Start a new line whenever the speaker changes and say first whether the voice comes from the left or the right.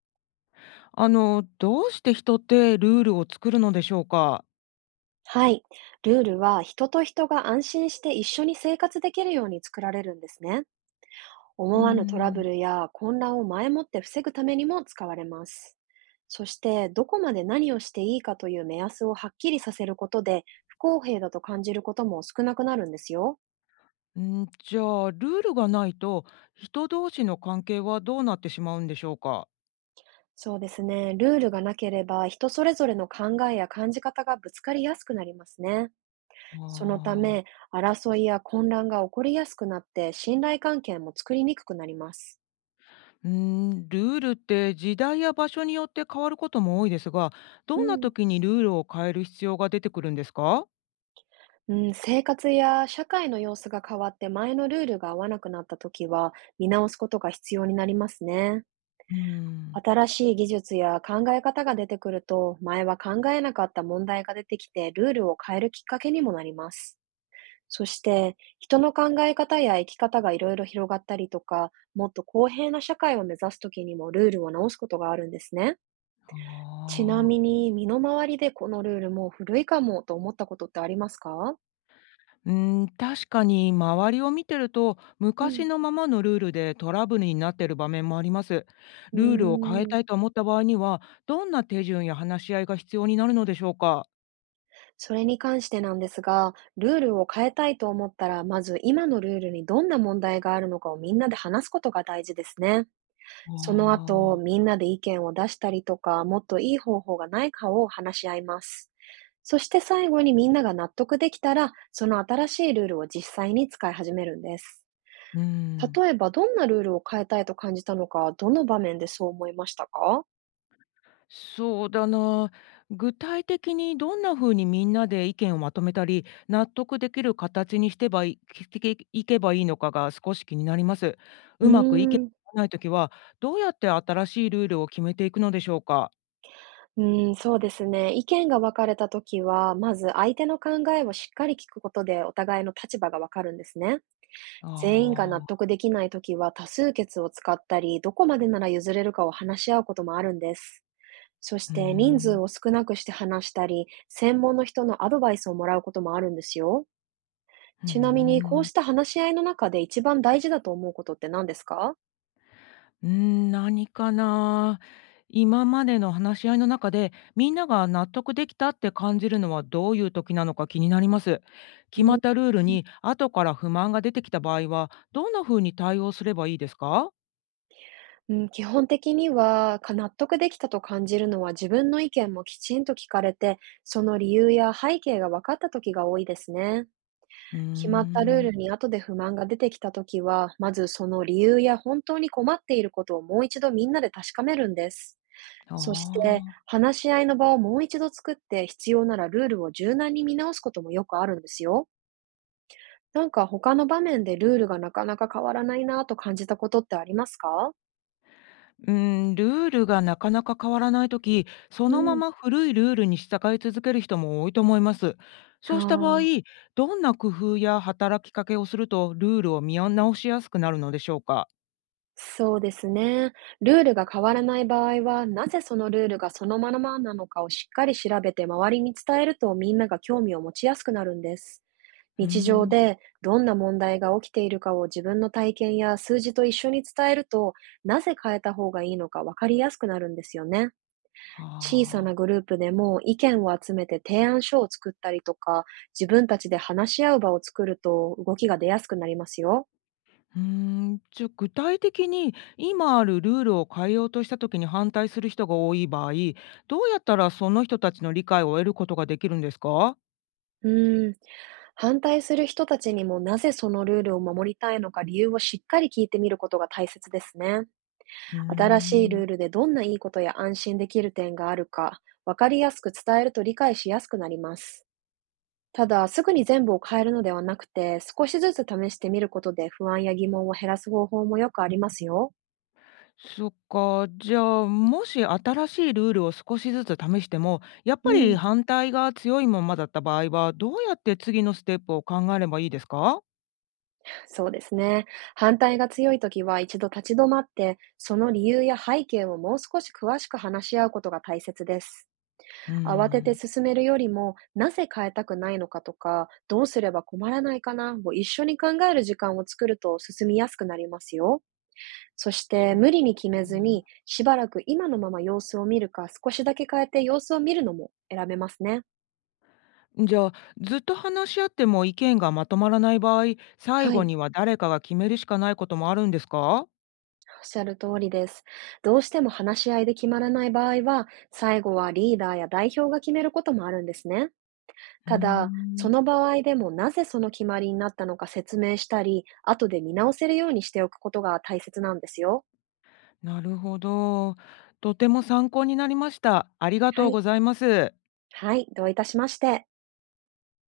left: どうして人ってルールを作るのでしょうか？
right: はい。ルールは人と人が安心して一緒に生活できるように作られるんですね。
left: うー
right: 思わぬトラブ
left: ん。
right: ルや混乱を前もって防ぐためにも使われます。そして、どこまで何をしていいかという目安をはっきりさせることで、不公平だと感じることも少なくなるんですよ。
left: じゃあ、ルールがないと、人同士の関係はどうなってしまうんでしょうか？
right: そうですね。ルールがなければ、人それぞれの考えや感じ方がぶつかりやすくなりますね。そのた
left: あ
right: め、
left: あ。
right: 争いや混乱が起こりやすくなって、信頼関係も作りにくくなります。
left: うん、ルールって時代や場所によって変わることも多いですが、
right: う
left: どんな
right: ん、
left: 時にルールを変える必要が出てくるんですか？
right: うん、生活や社会の様子が変わって前のルールが合わなくなった時は見直すことが必要になりますね。
left: うーん。
right: 新しい技術や考え方が出てくると、前は考えなかった問題が出てきて、ルールを変えるきっかけにもなります。そして、人の考え方や生き方がいろいろ広がったりとか、もっと公平な社会を目指す時にもルールを直すことがあるんですね。
left: あ
right: ちな
left: あ。
right: みに、身の回りでこのルールもう古いかもと思ったことってありますか？
left: うーん、確かに周りを見てると
right: うん。
left: 昔のままのルールでトラブルになってる場面もあります。
right: うー
left: ルールを変え
right: ん、
left: たいと思った場合にはどんな手順や話し合いが必要になるのでしょうか？
right: それに関してなんですが、ルールを変えたいと思ったら、まず今のルールにどんな問題があるのかをみんなで話すことが大事ですね。
left: あ
right: その後、
left: あ、
right: みんなで意見を出したりとか、もっといい方法がないかを話し合います。そして、最後にみんなが納得できたら、その新しいルールを実際に使い始めるんです。
left: うん、
right: 例えば、どんなルールを変えたいと感じたのか、どの場面でそう思いましたか？
left: そうだな。具体的にどんな風にみんなで意見をまとめたり納得できる形にしてばいいいけばいいのかが少し気になります。
right: うー
left: うまく意見
right: ん。
left: が合わないときはどうやって新しいルールを決めていくのでしょうか？
right: うん、そうですね。意見が分かれたときは、まず相手の考えをしっかり聞くことでお互いの立場が分かるんですね。全員が
left: あ
right: 納
left: あ。
right: 得できないときは多数決を使ったり、どこまでなら譲れるかを話し合うこともあるんです。そし
left: うー
right: て、人数
left: ん、
right: を少なくして話したり、専門の人のアドバイスをもらうこともあるんですよ。
left: うー
right: ちなみに、こうし
left: ん。
right: た話し合いの中で一番大事だと思うことって何ですか？
left: うーん、何かな。今までの話し合いの中で、みんなが納得できたって感じるのはどういう時なのか気になります。
right: う
left: 決まっ
right: ん。
left: たルールに後から不満が出てきた場合は、どんな風に対応すればいいですか？
right: うん、基本的には、か納得できたと感じるのは、自分の意見もきちんと聞かれて、その理由や背景が分かった時が多いですね。
left: うー
right: 決まったルー
left: ん、
right: ルに後で不満が出てきた時は、まずその理由や本当に困っていることをもう一度みんなで確かめるんです。
left: あ
right: そして、
left: あー。
right: 話し合いの場をもう一度作って、必要ならルールを柔軟に見直すこともよくあるんですよ。なんか他の場面でルールがなかなか変わらないなぁと感じたことってありますか？
left: うん、ルールがなかなか変わらないとき、そ
right: う
left: のま
right: ん。
left: ま古いルールに従い続ける人も多いと思います。そ
right: は
left: うした場合、どんな工夫や働きかけをするとルールを見直しやすくなるのでしょうか？
right: そうですね。ルールが変わらない場合は、なぜそのルールがそのままなのかをしっかり調べて周りに伝えると、みんなが興味を持ちやすくなるんです。
left: うー
right: 日常
left: ん、
right: でどんな問題が起きているかを自分の体験や数字と一緒に伝えると、なぜ変えた方がいいのかわかりやすくなるんですよね。小さな
left: ああ、
right: グループでも意見を集めて提案書を作ったりとか、自分たちで話し合う場を作ると動きが出やすくなりますよ。
left: うーん、じゃあ具体的に今あるルールを変えようとしたときに反対する人が多い場合、どうやったらその人たちの理解を得ることができるんですか？
right: うーん、反対する人たちにも、なぜそのルールを守りたいのか理由をしっかり聞いてみることが大切ですね。
left: うー
right: 新しいル
left: ん。
right: ールでどんないいことや安心できる点があるか、わかりやすく伝えると理解しやすくなります。ただ、すぐに全部を変えるのではなくて、少しずつ試してみることで不安や疑問を減らす方法もよくありますよ。
left: そっか、じゃあ、もし新しいルールを少しずつ試しても、やっ
right: う
left: ぱり
right: ん、
left: 反対が強いままだった場合は、どうやって次のステップを考えればいいですか？
right: そうですね。反対が強いときは一度立ち止まって、その理由や背景をもう少し詳しく話し合うことが大切です。
left: うー
right: 慌てて
left: ん、
right: 進めるよりも、なぜ変えたくないのかとか、どうすれば困らないかなを一緒に考える時間を作ると進みやすくなりますよ。そして、
left: そっか。
right: 無理に決めずに、しばらく今のまま様子を見るか、少しだけ変えて様子を見るのも選べますね。
left: じゃあ、ずっと話し合っても意見がまとまらない場合、最
right: はい、
left: 後
right: おっ
left: には誰かが決めるしかないこともあるんですか？
right: しゃる通りです。どうしても話し合いで決まらない場合は、最後はリーダーや代表が決めることもあるんですね。
left: うー
right: ただ、そ
left: ん、
right: の場合でも、なぜその決まりになったのか説明したり、後で見直せるようにしておくことが大切なんですよ。
left: なるほど。とても参考になりました。ありが
right: は
left: とう
right: い。
left: ございます。
right: はい、どういたしまして。